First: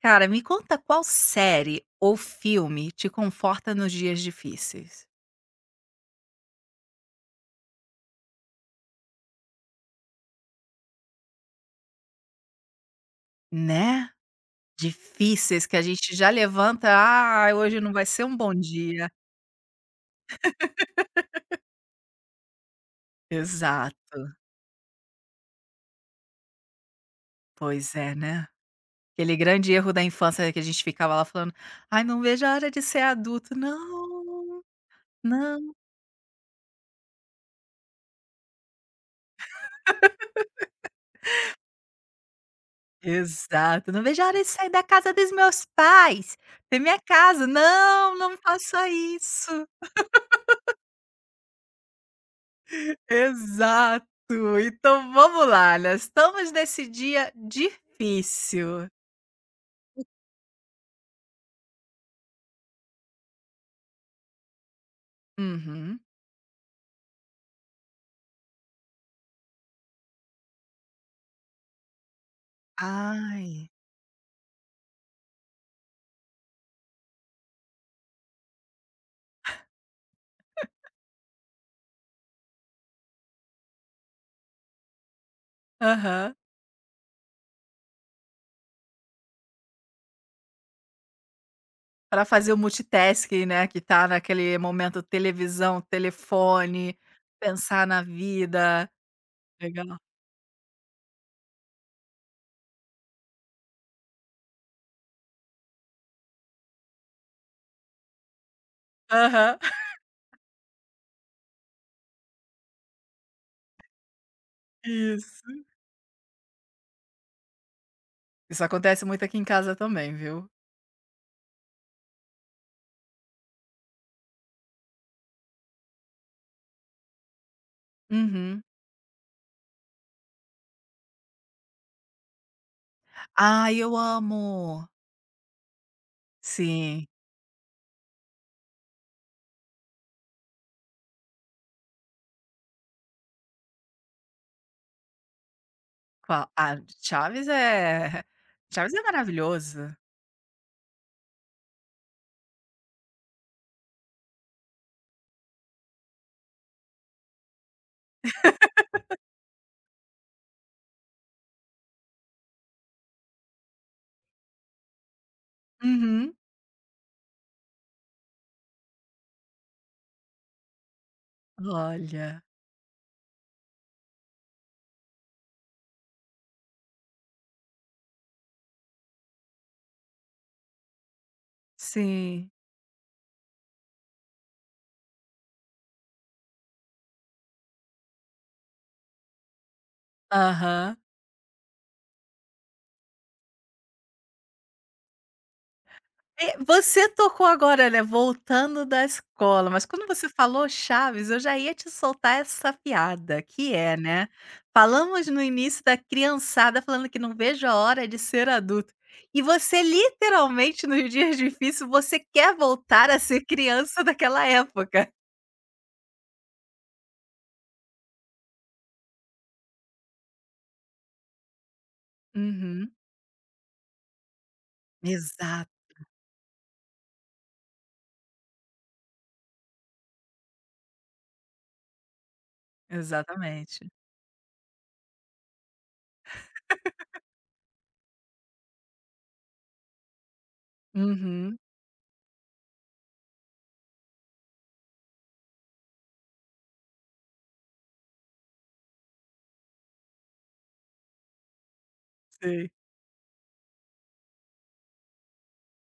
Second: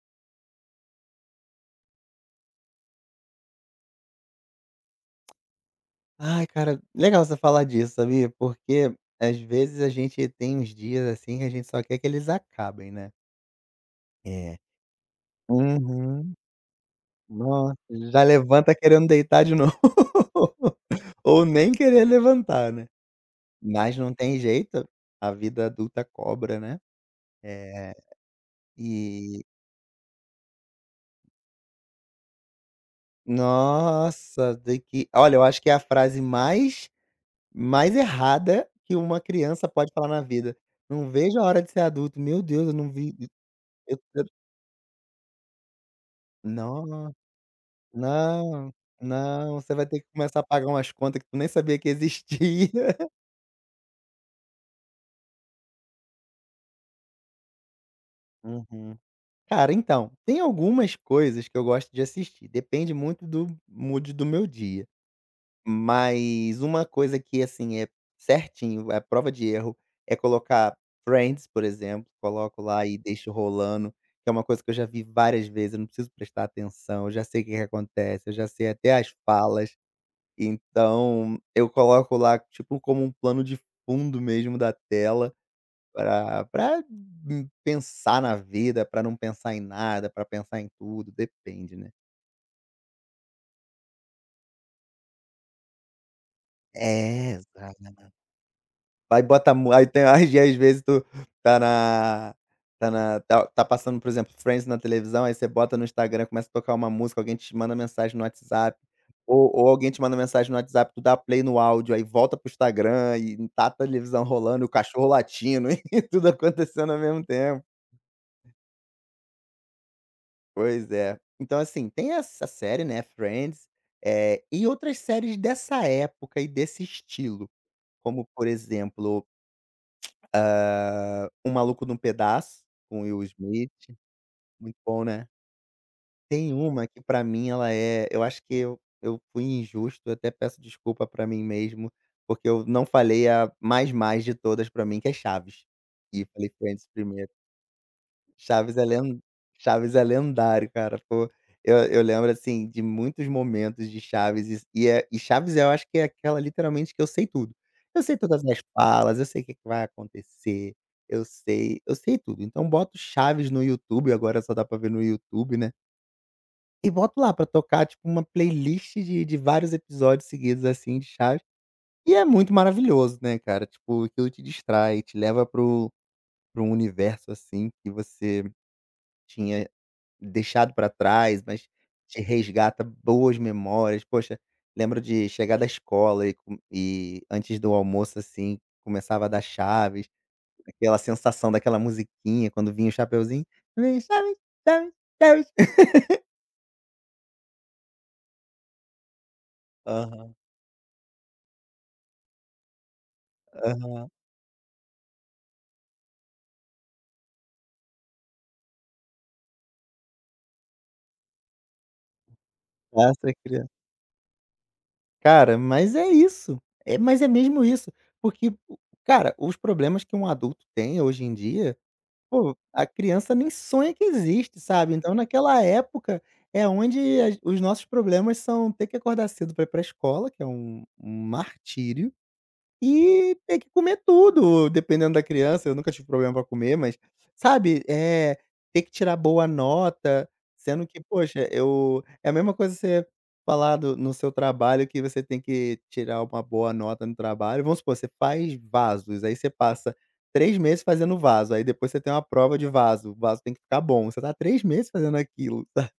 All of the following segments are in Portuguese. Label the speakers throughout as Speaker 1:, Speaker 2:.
Speaker 1: Cara, me conta qual série ou filme te conforta nos dias difíceis,
Speaker 2: Ai, cara, legal você falar disso, sabia? Porque às vezes a gente tem uns dias assim que a gente só quer que eles acabem, né?
Speaker 1: né?
Speaker 2: É.
Speaker 1: Difíceis que a gente já
Speaker 2: Uhum.
Speaker 1: levanta, "Ah,
Speaker 2: Nossa,
Speaker 1: hoje não vai ser
Speaker 2: já
Speaker 1: um bom
Speaker 2: levanta querendo
Speaker 1: dia".
Speaker 2: deitar de novo. Ou nem querer levantar, né? Mas não
Speaker 1: Exato,
Speaker 2: tem jeito, a vida adulta cobra, né? É.
Speaker 1: pois é, né? Aquele
Speaker 2: e
Speaker 1: grande erro da infância que a gente ficava lá falando: "Ai, não vejo a hora de ser adulto,
Speaker 2: Nossa,
Speaker 1: não,
Speaker 2: de que olha, eu acho que é
Speaker 1: não".
Speaker 2: a frase mais errada que uma criança pode falar na vida. "Não vejo a hora de ser adulto". Meu Deus, eu não vi
Speaker 1: Exato,
Speaker 2: Eu
Speaker 1: "Não vejo
Speaker 2: eu
Speaker 1: a hora de sair da casa dos meus pais, ter minha
Speaker 2: não,
Speaker 1: casa, não, não
Speaker 2: não,
Speaker 1: faça
Speaker 2: não,
Speaker 1: isso".
Speaker 2: você vai ter que começar a pagar umas contas que tu nem sabia que existia.
Speaker 1: Exato. Então vamos lá, né, estamos nesse dia difícil.
Speaker 2: Uhum. Cara, então, tem algumas coisas que eu gosto de assistir, depende muito do mood do meu dia,
Speaker 1: Uhum.
Speaker 2: mas uma coisa que, assim, é certinho, é prova de erro, é colocar Friends, por exemplo, coloco lá e deixo
Speaker 1: Ai.
Speaker 2: rolando, que é uma coisa que eu já vi várias vezes, eu não preciso prestar atenção, eu já sei o que que acontece, eu já sei até as falas. Então, eu coloco lá, tipo, como um plano de fundo mesmo da tela
Speaker 1: Aham.
Speaker 2: pra pensar na vida, pra não pensar em nada, pra pensar em tudo, depende, né.
Speaker 1: Para fazer o multitasking, né, que tá naquele momento televisão, telefone,
Speaker 2: É,
Speaker 1: pensar na
Speaker 2: exato.
Speaker 1: vida.
Speaker 2: Aí bota mu aí
Speaker 1: Legal.
Speaker 2: tem Aí às vezes tu tá na tá na tá tá passando, por exemplo, Friends na televisão, aí você bota no Instagram, começa a tocar uma música, alguém te manda mensagem no WhatsApp, ou
Speaker 1: Aham,
Speaker 2: ou alguém te manda mensagem no WhatsApp, tu dá play no áudio, aí volta pro Instagram e tá a televisão rolando, o cachorro
Speaker 1: isso.
Speaker 2: latindo e tudo acontecendo ao mesmo tempo.
Speaker 1: Isso acontece muito aqui em casa também, viu.
Speaker 2: Pois é. Então, assim, tem essa série, né, Friends, e outras séries dessa época e desse estilo, como por
Speaker 1: Uhum.
Speaker 2: exemplo Um Maluco num Pedaço, com Will Smith,
Speaker 1: Ai, eu
Speaker 2: muito
Speaker 1: amo.
Speaker 2: bom, né. Tem uma que
Speaker 1: Sim.
Speaker 2: pra mim ela é eu acho que eu fui injusto, eu até peço desculpa pra mim mesmo, porque eu não falei a mais de todas pra mim, que é Chaves, e
Speaker 1: Qual?
Speaker 2: falei
Speaker 1: Ah,
Speaker 2: Friends primeiro.
Speaker 1: Chaves é
Speaker 2: Chaves é
Speaker 1: Chaves é
Speaker 2: len Chaves
Speaker 1: maravilhoso.
Speaker 2: é lendário, cara. Pô, eu lembro, assim, de muitos momentos de Chaves e Chaves eu acho que é aquela literalmente que eu sei tudo. Eu sei todas as falas, eu sei o que que vai acontecer, eu sei tudo. Então boto Chaves no YouTube, agora só dá pra ver no YouTube, né,
Speaker 1: Uhum.
Speaker 2: e boto lá pra tocar, tipo, uma playlist de vários episódios seguidos, assim, de Chaves. E é
Speaker 1: Olha.
Speaker 2: muito maravilhoso, né, cara, tipo, aquilo te distrai, te leva pro um universo, assim, que você tinha deixado para trás, mas te
Speaker 1: Sim.
Speaker 2: resgata boas memórias. Poxa, lembro de chegar da escola e antes do almoço, assim, começava a dar chaves,
Speaker 1: Aham.
Speaker 2: aquela sensação daquela musiquinha quando vinha o chapeuzinho, vem chaves, chaves, chaves.
Speaker 1: Você tocou agora, né, voltando da escola, mas quando você
Speaker 2: Aham,
Speaker 1: falou Chaves, eu já ia te soltar essa piada, que é,
Speaker 2: aham.
Speaker 1: né, falamos no início da criançada falando que não vejo a hora de ser adulto, e você literalmente nos dias difíceis você quer voltar a
Speaker 2: Nossa,
Speaker 1: ser
Speaker 2: crian
Speaker 1: criança daquela época.
Speaker 2: cara, mas é isso, mas é mesmo isso, porque o cara, os problemas que um adulto tem hoje em dia. Pô, a
Speaker 1: Uhum.
Speaker 2: criança nem sonha que existe, sabe. Então naquela
Speaker 1: Exato,
Speaker 2: época é onde as os nossos problemas são ter que acordar cedo para ir para a escola, que é um martírio e ter que
Speaker 1: exatamente.
Speaker 2: comer tudo, dependendo da criança, eu nunca tive problema pra comer, mas, sabe, é ter que tirar boa nota, sendo que, poxa,
Speaker 1: Uhum,
Speaker 2: eu é a mesma coisa você falar do no seu trabalho que você tem que tirar uma boa nota no trabalho. Vamos supor, você faz vasos, aí você passa 3 meses fazendo vaso, aí depois você tem uma prova de
Speaker 1: sei.
Speaker 2: vaso, o vaso tem que ficar bom. Você tá 3 meses fazendo aquilo, sabe.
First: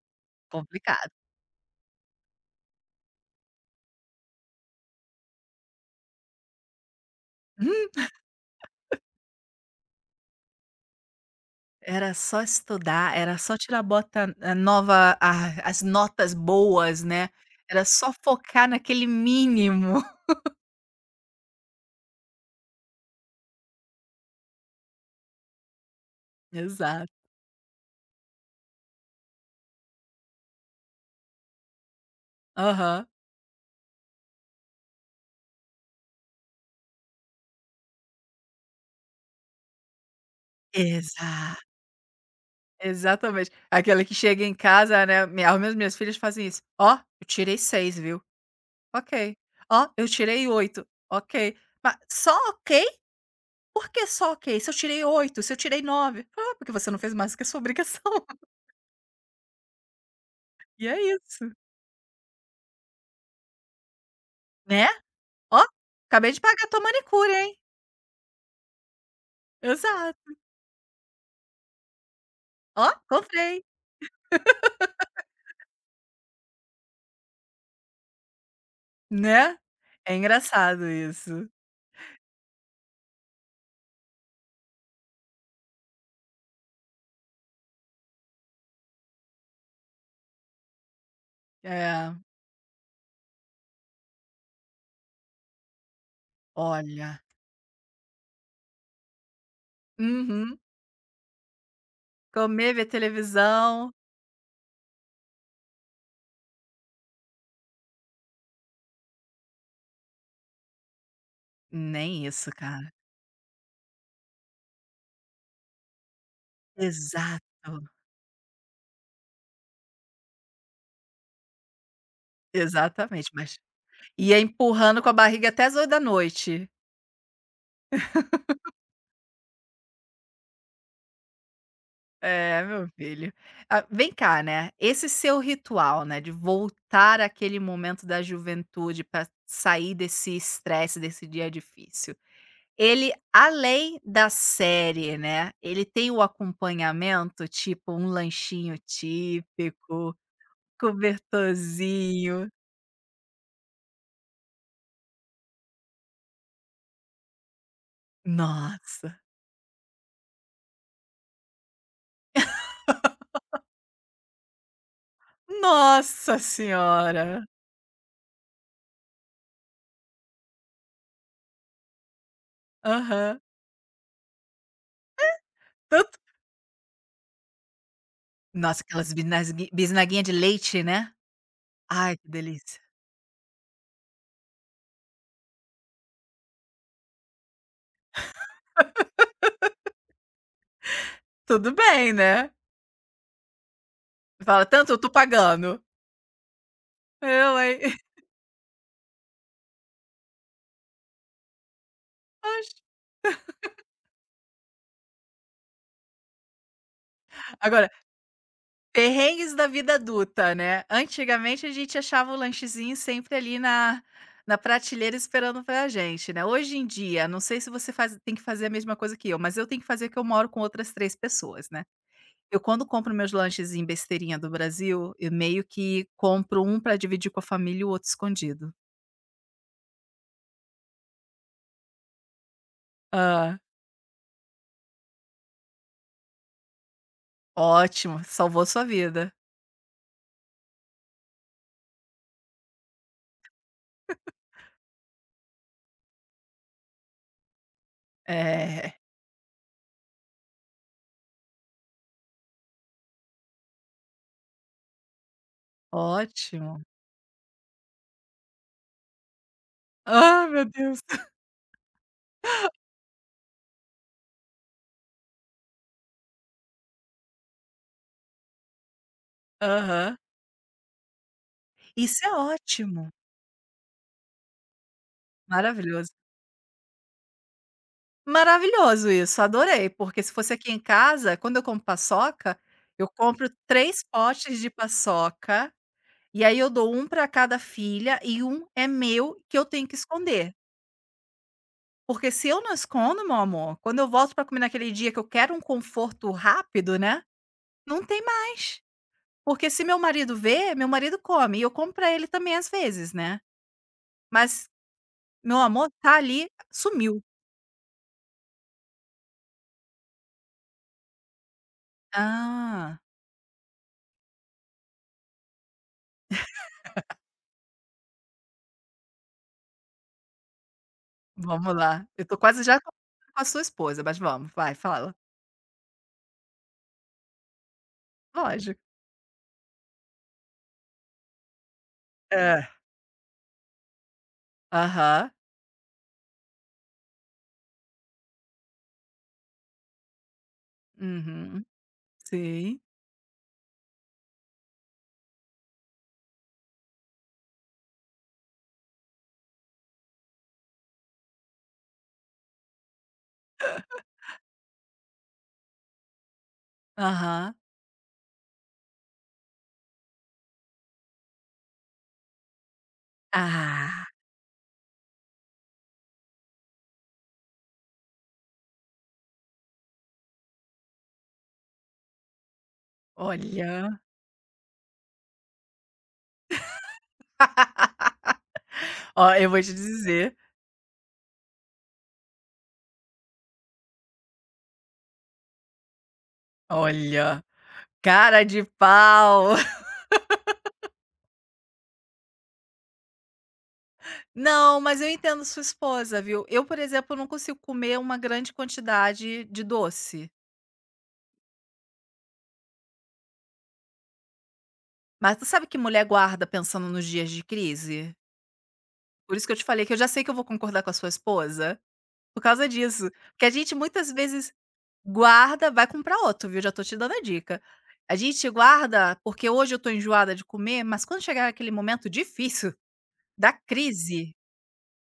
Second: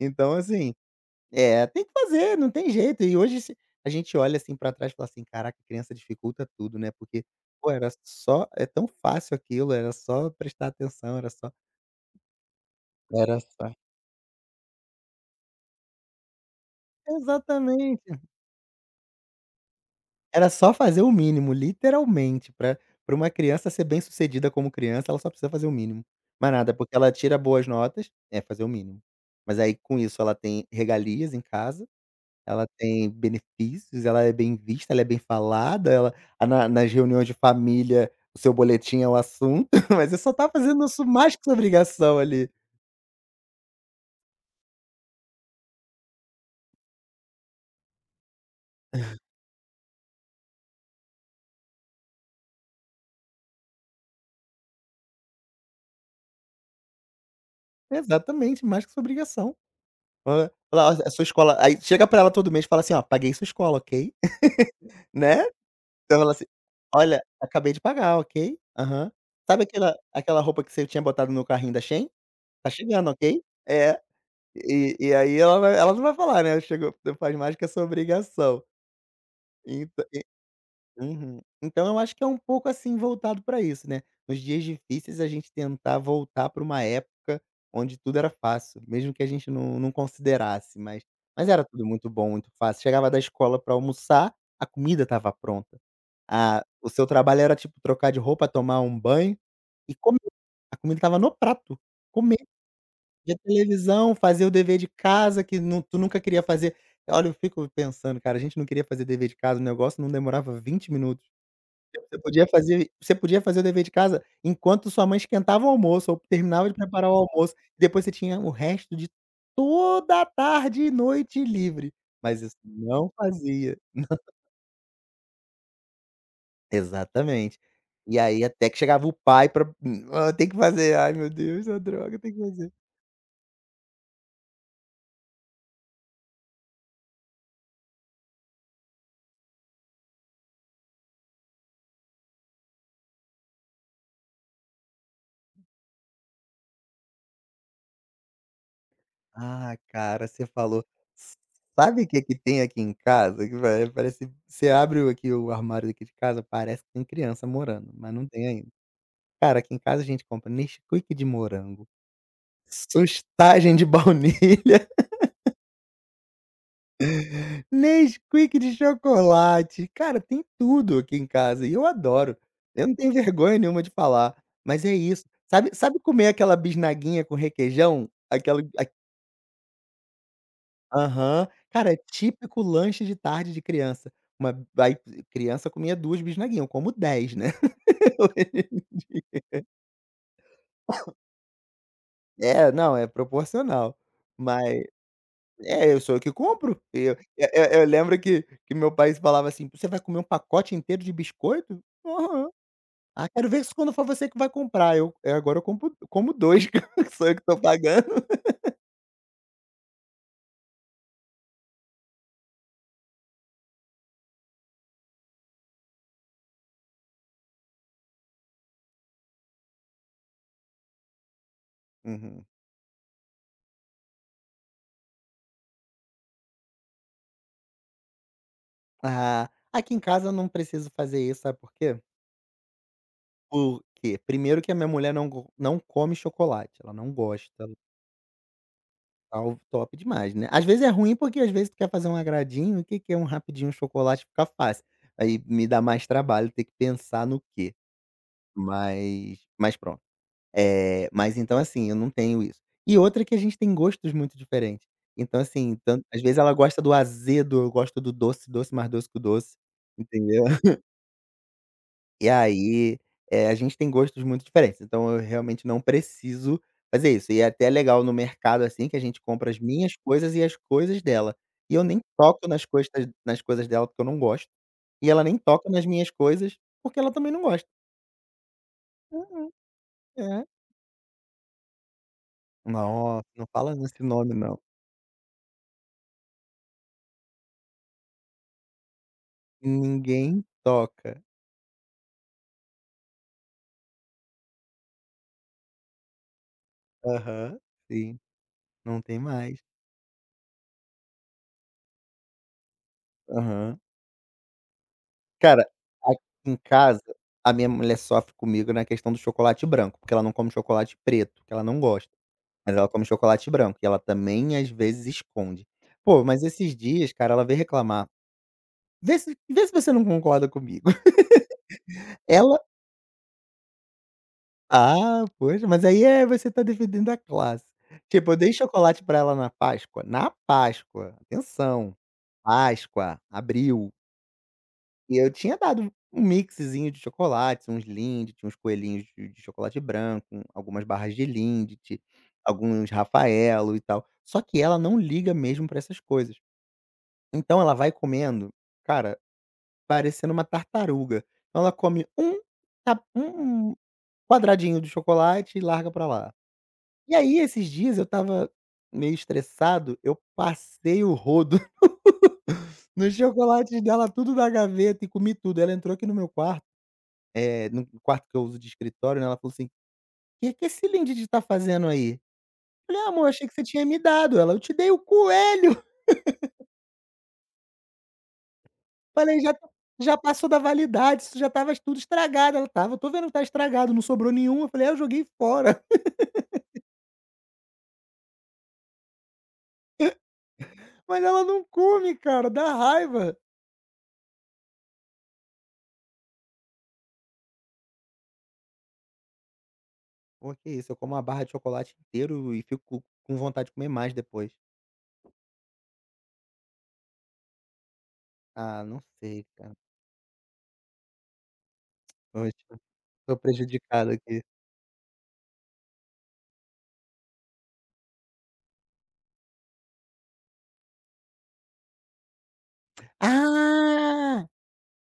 Speaker 2: Então assim
Speaker 1: Complicado.
Speaker 2: é, tem que fazer, não tem jeito. E hoje se a gente olha, assim, pra trás e fala assim: "Caraca, criança dificulta tudo, né?" Porque, pô, era só é tão fácil aquilo, era só prestar atenção, era só.
Speaker 1: Era só estudar, era
Speaker 2: Era
Speaker 1: só
Speaker 2: só.
Speaker 1: tirar bota eh, nova a as notas boas, né, era só
Speaker 2: Exatamente.
Speaker 1: focar naquele mínimo.
Speaker 2: Era só fazer o mínimo, literalmente, pra para uma criança ser bem-sucedida como criança, ela só precisa fazer o mínimo. Mas nada, porque ela
Speaker 1: Exato.
Speaker 2: tira boas notas fazer o mínimo. Mas aí, com isso, ela tem regalias em casa. Ela
Speaker 1: Aham.
Speaker 2: tem benefícios, ela é bem vista, ela é bem falada, ela a na nas reuniões de família, o seu boletim é o assunto, mas você só tá fazendo isso
Speaker 1: Exa
Speaker 2: mais que sua obrigação ali.
Speaker 1: exatamente. Aquela que chega em casa, né, mi as minhas minhas filhas fazem isso: "Ó, eu tirei 6, viu? Ok. Ó, eu tirei 8. Ok. Mas só ok? Por que só ok? Se eu tirei oito, se eu tirei 9, Ah, porque você não fez mais do que a sua obrigação".
Speaker 2: Exatamente, mais que sua obrigação. Hã.
Speaker 1: E
Speaker 2: Falar:
Speaker 1: é
Speaker 2: "Olha, a sua
Speaker 1: isso,
Speaker 2: escola", aí chega pra ela todo mês e fala assim: "Ó, paguei sua escola, ok?"
Speaker 1: né.
Speaker 2: Né.
Speaker 1: "Ó,
Speaker 2: Então
Speaker 1: acabei
Speaker 2: ela
Speaker 1: de
Speaker 2: assim:
Speaker 1: pagar a tua
Speaker 2: "Olha,
Speaker 1: manicure, hein".
Speaker 2: acabei de pagar, ok? Aham. Sabe aquela
Speaker 1: Exato.
Speaker 2: aquela roupa que você tinha botado no carrinho da Shein? Tá
Speaker 1: "Ó,
Speaker 2: chegando, ok?"
Speaker 1: comprei",
Speaker 2: É, e aí ela não vai falar, né, chegou faz mais que a sua obrigação.
Speaker 1: né.
Speaker 2: Então
Speaker 1: É engraçado
Speaker 2: Uhum.
Speaker 1: isso.
Speaker 2: Então eu acho que é um pouco, assim, voltado para isso, né. Nos dias difíceis a gente tentar voltar para uma época onde tudo era fácil, mesmo que a gente não não considerasse, mas era tudo muito
Speaker 1: É,
Speaker 2: bom, muito fácil. Chegava da escola para almoçar, a comida estava pronta. A o seu
Speaker 1: olha.
Speaker 2: trabalho era, tipo, trocar de roupa, tomar um banho e comer.
Speaker 1: Uhum.
Speaker 2: A comida estava no prato. Comer,
Speaker 1: Comer, ver
Speaker 2: ver
Speaker 1: televisão,
Speaker 2: televisão, fazer o dever de casa que nu tu nunca queria fazer. Olha, eu fico pensando, cara, a gente não queria fazer dever de casa, o negócio não demorava 20 minutos. Você
Speaker 1: nem
Speaker 2: podia
Speaker 1: isso,
Speaker 2: fazer
Speaker 1: cara.
Speaker 2: você podia fazer o dever de casa enquanto sua mãe esquentava o almoço ou terminava de preparar o
Speaker 1: Exato,
Speaker 2: almoço, depois você tinha o resto de toda a tarde e noite livre, mas isso não
Speaker 1: exatamente, mas
Speaker 2: fazia.
Speaker 1: ia empurrando com a barriga até as oito da noite.
Speaker 2: Exatamente. E aí até que chegava o pai pra Ah, tem que fazer, ai meu Deus, a droga, tem que
Speaker 1: É,
Speaker 2: fazer".
Speaker 1: meu filho. Ah, vem cá, né, esse seu ritual, né, de voltar àquele momento da juventude para sair desse estresse, desse dia difícil. Ele, além da série, né, ele tem o acompanhamento, tipo um lanchinho
Speaker 2: Ah,
Speaker 1: típico,
Speaker 2: cara, você falou. Sabe o que que
Speaker 1: cobertorzinho.
Speaker 2: tem aqui em casa? Que pa parece você abre o armário aqui de casa, parece que tem criança morando, mas não tem ainda.
Speaker 1: Nossa,
Speaker 2: Cara, aqui em casa a gente compra Nesquik de morango, sustagem de baunilha,
Speaker 1: nossa senhora!
Speaker 2: Nesquik de chocolate. Cara, tem tudo aqui em casa e eu adoro. Eu não tenho
Speaker 1: Aham.
Speaker 2: vergonha nenhuma de falar, mas é isso. Sabe
Speaker 1: Tanto
Speaker 2: comer aquela bisnaguinha com requeijão? Aquela
Speaker 1: nossa,
Speaker 2: a
Speaker 1: aquelas bisnasgui bisnaguinha de leite, né.
Speaker 2: aham. Cara, é
Speaker 1: Ai, que
Speaker 2: típico
Speaker 1: delícia.
Speaker 2: lanche de tarde de criança. Uma Aí criança comia 2 bisnaguinha, eu como 10, né. Hoje em dia.
Speaker 1: Tudo bem, né.
Speaker 2: É, não, é proporcional.
Speaker 1: Fala:
Speaker 2: Mas
Speaker 1: "Tanto eu tô pagando".
Speaker 2: é, eu sou eu que compro. Eu eu
Speaker 1: Eu,
Speaker 2: eu
Speaker 1: hein.
Speaker 2: eu lembro que meu pai falava assim: "Você vai comer um pacote inteiro de biscoito? Aham.
Speaker 1: Oxe.
Speaker 2: Ah, quero ver se quando for você que vai comprar". Eu É, agora eu compro como 2. Que sou eu que tô
Speaker 1: Agora.
Speaker 2: pagando.
Speaker 1: Perrengues da vida adulta, né. Antigamente a gente achava o lanchezinho sempre ali na na prateleira esperando pra gente, né. Hoje em dia, não sei se você faz tem que fazer a mesma coisa que eu, mas eu tenho que fazer que eu moro com outras 3 pessoas, né.
Speaker 2: Uhum.
Speaker 1: Eu quando compro meus lanches em besteirinha do Brasil, eu meio que compro um pra dividir com a família e o outro escondido.
Speaker 2: Ah, aqui em casa eu não preciso fazer isso, sabe por quê?
Speaker 1: Ah.
Speaker 2: Por quê? Primeiro que a minha mulher não come chocolate, ela não gosta,
Speaker 1: Ótimo, salvou sua vida.
Speaker 2: tal, top demais, né. Às vezes é ruim, porque às vezes tu quer fazer um agradinho, o que que é um rapidinho chocolate fica fácil. Aí me dá mais trabalho ter que pensar no quê?
Speaker 1: É,
Speaker 2: Mas pronto. Mas então, assim, eu não tenho isso. E outra é que a gente tem gostos muito diferentes. Então, assim, tanto às vezes ela
Speaker 1: ótimo.
Speaker 2: gosta do azedo, eu gosto do doce, doce mais doce que o doce, entendeu?
Speaker 1: Ah, meu Deus.
Speaker 2: E aí, a gente tem gostos muito diferentes, então eu realmente não preciso fazer isso. E é até legal no mercado, assim, que a gente compra as minhas
Speaker 1: Aham.
Speaker 2: coisas e as coisas dela. E eu nem
Speaker 1: Isso é
Speaker 2: toco nas coisas
Speaker 1: ótimo,
Speaker 2: dela, porque eu não gosto, e ela nem toca nas minhas
Speaker 1: maravilhoso.
Speaker 2: coisas, porque ela também não gosta.
Speaker 1: Maravilhoso isso,
Speaker 2: Uhum.
Speaker 1: adorei, porque se
Speaker 2: É.
Speaker 1: fosse aqui em casa, quando eu como paçoca, eu
Speaker 2: Nossa, não
Speaker 1: compro
Speaker 2: fala
Speaker 1: 3
Speaker 2: nesse nome
Speaker 1: potes
Speaker 2: não.
Speaker 1: de paçoca, e aí eu dou um para cada filha e um é meu, que eu tenho que
Speaker 2: Ninguém
Speaker 1: esconder.
Speaker 2: toca.
Speaker 1: Porque se eu não escondo, meu amor, quando eu volto para comer naquele dia que eu quero um conforto rápido, né,
Speaker 2: Aham,
Speaker 1: não
Speaker 2: sim,
Speaker 1: tem mais.
Speaker 2: não tem mais.
Speaker 1: Porque se meu marido vê, meu marido come, e eu como para ele também às vezes, né.
Speaker 2: Aham.
Speaker 1: Mas, meu
Speaker 2: Cara,
Speaker 1: amor, tá
Speaker 2: aqui
Speaker 1: ali,
Speaker 2: em casa,
Speaker 1: sumiu.
Speaker 2: a minha mulher sofre comigo na questão do chocolate branco, porque ela não come chocolate preto, que ela não gosta, mas ela
Speaker 1: Ah.
Speaker 2: come chocolate branco e ela também às vezes esconde. Pô, mas esses dias, cara, ela veio reclamar, vê se você não concorda comigo.
Speaker 1: Vamos lá. Eu tô
Speaker 2: Ela
Speaker 1: quase já com a sua esposa, mas vamos, vai, fala.
Speaker 2: Ah, poxa, mas aí é você tá defendendo a classe. Tipo, eu dei
Speaker 1: Lógico.
Speaker 2: chocolate pra ela na Páscoa, atenção,
Speaker 1: É.
Speaker 2: Páscoa, abril, e
Speaker 1: Aham.
Speaker 2: eu tinha dado um mixzinho de chocolates, uns Lindt, uns coelhinhos de chocolate branco, algumas barras de
Speaker 1: Uhum.
Speaker 2: Lindt,
Speaker 1: Sim.
Speaker 2: alguns Rafaelo e tal, só que ela não liga mesmo pra essas coisas. Então ela vai comendo, cara, parecendo uma tartaruga. Então ela come um ta um quadradinho de chocolate e larga pra lá. E aí,
Speaker 1: Aham.
Speaker 2: esses dias eu estava meio estressado, eu passei o rodo nos chocolates
Speaker 1: Ah,
Speaker 2: dela, tudo da gaveta e comi tudo. Ela entrou aqui no meu quarto, no quarto que eu uso de escritório, né, ela falou assim: "O "Que que esse Lindt tá fazendo aí?" Falei: "Ah, amor, achei que você tinha
Speaker 1: olha.
Speaker 2: me dado". Ela: "Eu te dei o coelho".
Speaker 1: Ó,
Speaker 2: Falei:
Speaker 1: eu
Speaker 2: "Já
Speaker 1: vou
Speaker 2: tá-
Speaker 1: te
Speaker 2: já
Speaker 1: dizer,
Speaker 2: passou da validade, isso já estava tudo estragado". Ela: "Estava, tô vendo que tá estragado, não sobrou nenhum". Eu falei: "É, eu joguei fora".
Speaker 1: olha, cara de pau.
Speaker 2: Mas ela não come, cara, dá raiva.
Speaker 1: Não, mas eu entendo sua esposa, viu. Eu, por exemplo, não consigo comer uma grande quantidade de doce,
Speaker 2: Pô, que isso, eu como uma barra de chocolate inteiro e fico com vontade de comer mais depois.
Speaker 1: mas tu sabe que mulher guarda pensando nos dias de crise?
Speaker 2: Ah, não
Speaker 1: Por isso
Speaker 2: sei,
Speaker 1: que eu te
Speaker 2: cara.
Speaker 1: falei que eu já sei que eu vou concordar com a sua esposa, por causa
Speaker 2: Poxa,
Speaker 1: disso.
Speaker 2: tô
Speaker 1: Porque a gente
Speaker 2: prejudicado
Speaker 1: muitas
Speaker 2: aqui.
Speaker 1: vezes guarda, vai comprar outro, viu, já tô te dando a dica. A gente guarda, porque hoje eu tô enjoada de comer, mas quando chegar aquele momento difícil da crise,
Speaker 2: Ah!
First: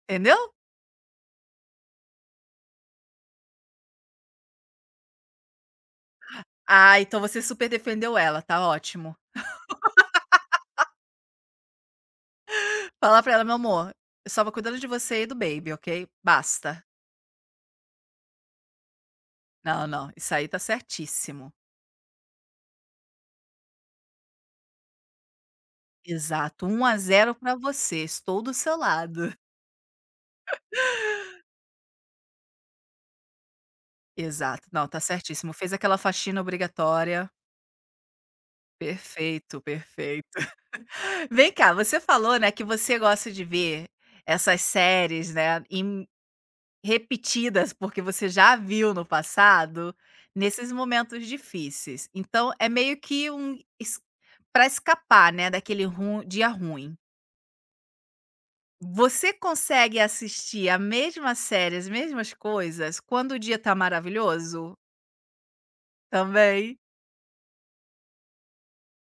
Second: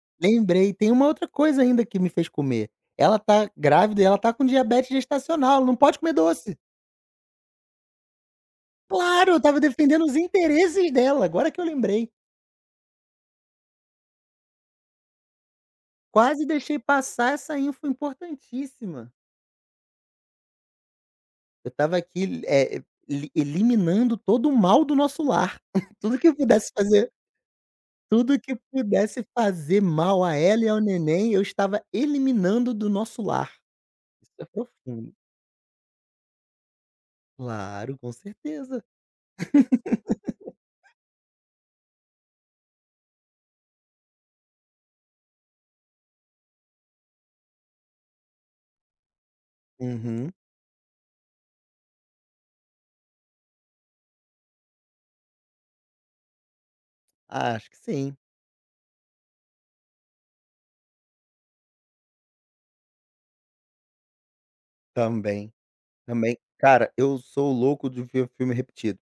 Speaker 1: entendeu?
Speaker 2: Lembrei, tem uma outra coisa ainda que me fez comer. Ela tá grávida e ela tá com diabetes gestacional, ela não pode comer doce.
Speaker 1: Ah, então você super defendeu ela, tá ótimo.
Speaker 2: Claro, eu estava defendendo os interesses dela, agora que eu lembrei.
Speaker 1: Fala pra ela: "Meu amor, eu só vou cuidando de você e do baby, ok?
Speaker 2: Quase deixei
Speaker 1: Basta".
Speaker 2: passar essa info importantíssima.
Speaker 1: Não, não, isso aí tá certíssimo.
Speaker 2: Eu estava aqui, eliminando todo o mal do nosso lar. Tudo que eu
Speaker 1: Exato,
Speaker 2: pudesse
Speaker 1: um a
Speaker 2: fazer
Speaker 1: zero pra você,
Speaker 2: Tudo
Speaker 1: estou do
Speaker 2: que
Speaker 1: seu
Speaker 2: pudesse
Speaker 1: lado.
Speaker 2: fazer mal a ela e ao neném, eu estava eliminando do nosso lar. Isso é
Speaker 1: Exato, não, tá
Speaker 2: profundo.
Speaker 1: certíssimo. Fez aquela faxina obrigatória.
Speaker 2: Claro, com certeza.
Speaker 1: Perfeito, perfeito. Vem cá, você falou, né, que você gosta de ver essas séries, né, em repetidas, porque você já viu no passado,
Speaker 2: Uhum.
Speaker 1: nesses momentos difíceis. Então, é meio que um para escapar, né, daquele ru dia ruim.
Speaker 2: Acho que sim.
Speaker 1: Você consegue assistir a mesma série, as mesmas coisas, quando o dia tá maravilhoso,
Speaker 2: Também, também.
Speaker 1: também?
Speaker 2: Cara, eu sou louco de ver filme repetido.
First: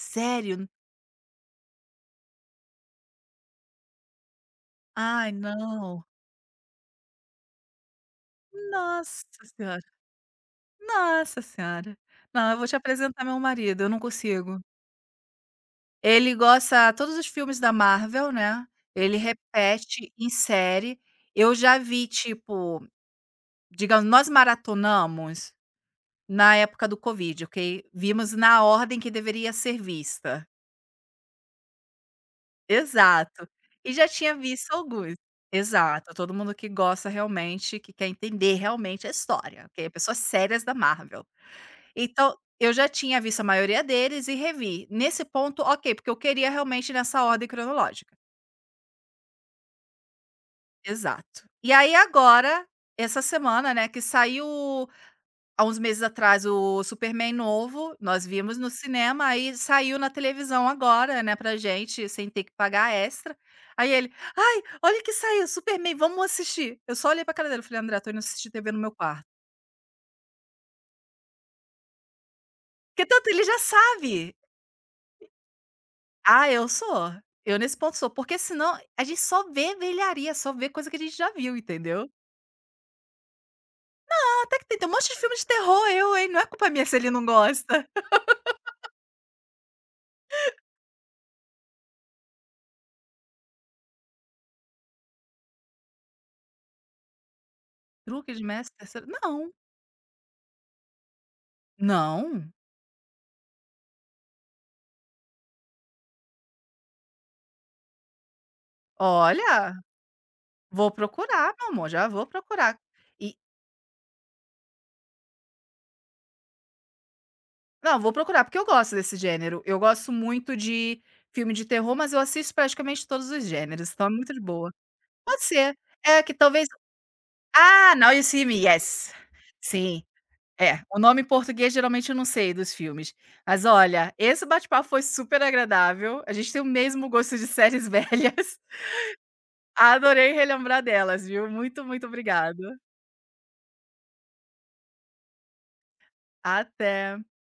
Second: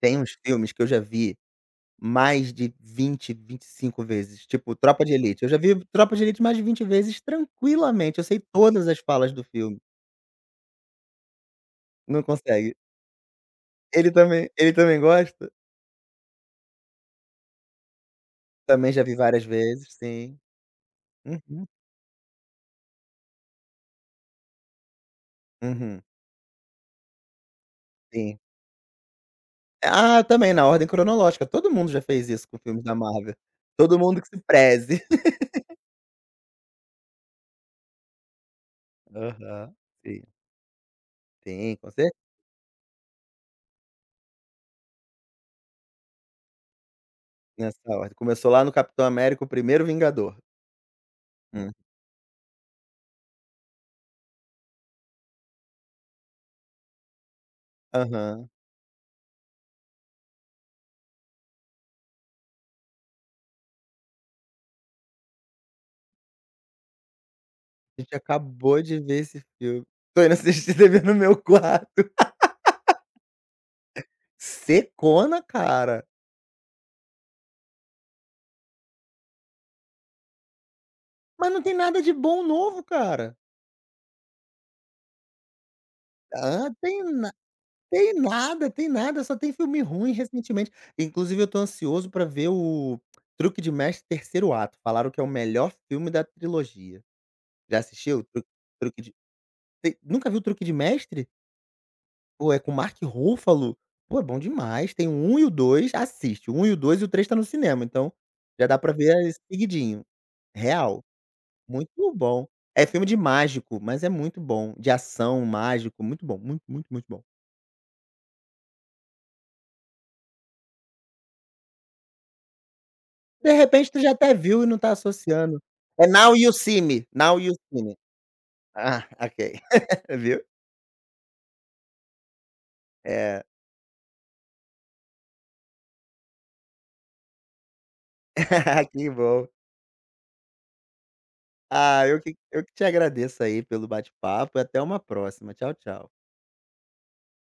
Speaker 2: Tem uns filmes que eu já vi mais de 20, 25 vezes, tipo Tropa de
Speaker 1: Ai,
Speaker 2: Elite. Eu já vi
Speaker 1: não.
Speaker 2: Tropa de Elite mais de 20 vezes tranquilamente, eu sei todas as
Speaker 1: Nossa
Speaker 2: falas do filme.
Speaker 1: senhora. Nossa senhora.
Speaker 2: Não
Speaker 1: Não, eu vou
Speaker 2: consegue.
Speaker 1: te apresentar meu marido, eu não
Speaker 2: Ele também
Speaker 1: consigo.
Speaker 2: ele também gosta?
Speaker 1: Ele gosta todos os filmes da Marvel, né,
Speaker 2: Também já vi
Speaker 1: ele
Speaker 2: várias vezes,
Speaker 1: repete em
Speaker 2: sim.
Speaker 1: série. Eu
Speaker 2: Uhum,
Speaker 1: já vi, tipo, digamos, nós maratonamos
Speaker 2: uhum.
Speaker 1: na época do Covid, ok, vimos
Speaker 2: Sim.
Speaker 1: na ordem que deveria ser
Speaker 2: Ah,
Speaker 1: vista.
Speaker 2: também, na ordem cronológica. Todo mundo já fez isso com filmes da Marvel.
Speaker 1: Exato. E
Speaker 2: Todo
Speaker 1: já
Speaker 2: mundo que
Speaker 1: tinha
Speaker 2: se
Speaker 1: visto
Speaker 2: preze.
Speaker 1: alguns. Exato, todo mundo que gosta realmente, que quer entender realmente a história,
Speaker 2: Aham,
Speaker 1: ok, pessoas
Speaker 2: sim.
Speaker 1: sérias da Marvel.
Speaker 2: Sim, com certeza,
Speaker 1: Então, eu já tinha visto a maioria deles e revi. Nesse ponto, ok, porque eu queria realmente nessa ordem
Speaker 2: nessa ordem.
Speaker 1: cronológica.
Speaker 2: Começou lá no Capitão América: O Primeiro Vingador.
Speaker 1: Exato. E
Speaker 2: Hum.
Speaker 1: aí agora, essa semana, né, que saiu há uns meses atrás o Superman novo, nós
Speaker 2: Aham.
Speaker 1: vimos no cinema, aí saiu na televisão agora, né, pra gente, sem ter que pagar extra. Aí ele, ai, olha que saiu, Superman, vamos assistir. Eu só olhei pra cara dele e falei, André,
Speaker 2: A
Speaker 1: tô
Speaker 2: gente
Speaker 1: indo assistir TV no
Speaker 2: acabou
Speaker 1: meu
Speaker 2: de ver
Speaker 1: quarto.
Speaker 2: esse filme. Tô indo assistir TV no meu quarto.
Speaker 1: Porque tanto ele já sabe.
Speaker 2: Secona, cara.
Speaker 1: Ah, eu sou. Eu nesse ponto sou, porque senão a gente só vê velharia, só vê coisa que a gente já
Speaker 2: Mas
Speaker 1: viu,
Speaker 2: não tem nada
Speaker 1: entendeu.
Speaker 2: de bom novo, cara.
Speaker 1: Ah, até que tem um monte de filme de terror, eu, hein, não é culpa
Speaker 2: Ah,
Speaker 1: minha se
Speaker 2: tem
Speaker 1: ele não gosta.
Speaker 2: Tem nada, tem nada, só tem filme ruim recentemente. Inclusive, eu tô ansioso pra ver o Truque de Mestre Terceiro Ato. Falaram que é o melhor filme da trilogia. Já assistiu?
Speaker 1: Truque
Speaker 2: Tru
Speaker 1: de Mestre
Speaker 2: Truque
Speaker 1: Terceiro
Speaker 2: de
Speaker 1: não,
Speaker 2: te Nunca viu Truque de Mestre?
Speaker 1: não.
Speaker 2: Pô, é com Mark Ruffalo. Pô, é bom demais. Tem o 1 e o dois, assiste. O 1 e o 2 e o 3 tá no cinema, então já dá pra ver aí
Speaker 1: Olha,
Speaker 2: seguidinho.
Speaker 1: vou
Speaker 2: Real,
Speaker 1: procurar, meu amor,
Speaker 2: muito
Speaker 1: já vou
Speaker 2: bom.
Speaker 1: procurar.
Speaker 2: É filme de
Speaker 1: E
Speaker 2: mágico, mas é muito bom. De ação, mágico, muito bom, muito, muito, muito bom.
Speaker 1: não, vou procurar, porque eu gosto desse gênero. Eu gosto muito de filme de terror, mas eu assisto praticamente todos os
Speaker 2: De repente
Speaker 1: gêneros,
Speaker 2: tu
Speaker 1: então é
Speaker 2: já
Speaker 1: muito
Speaker 2: até
Speaker 1: de
Speaker 2: viu e
Speaker 1: boa.
Speaker 2: não tá
Speaker 1: Pode
Speaker 2: associando.
Speaker 1: ser.
Speaker 2: É
Speaker 1: É, que
Speaker 2: Now You
Speaker 1: talvez
Speaker 2: See Me, Now You See
Speaker 1: ah,
Speaker 2: Me.
Speaker 1: Now You See Me,
Speaker 2: Ah,
Speaker 1: yes.
Speaker 2: ok.
Speaker 1: Sim.
Speaker 2: Viu?
Speaker 1: É, o nome em português geralmente eu não sei dos filmes.
Speaker 2: É.
Speaker 1: Mas olha, esse bate-papo foi super agradável, a gente tem o mesmo gosto de séries velhas.
Speaker 2: Que bom.
Speaker 1: Adorei relembrar delas, viu. Muito, muito
Speaker 2: Ah, eu que
Speaker 1: obrigada.
Speaker 2: eu que te agradeço aí pelo bate-papo e até uma próxima. Tchau, tchau.
Speaker 1: Até.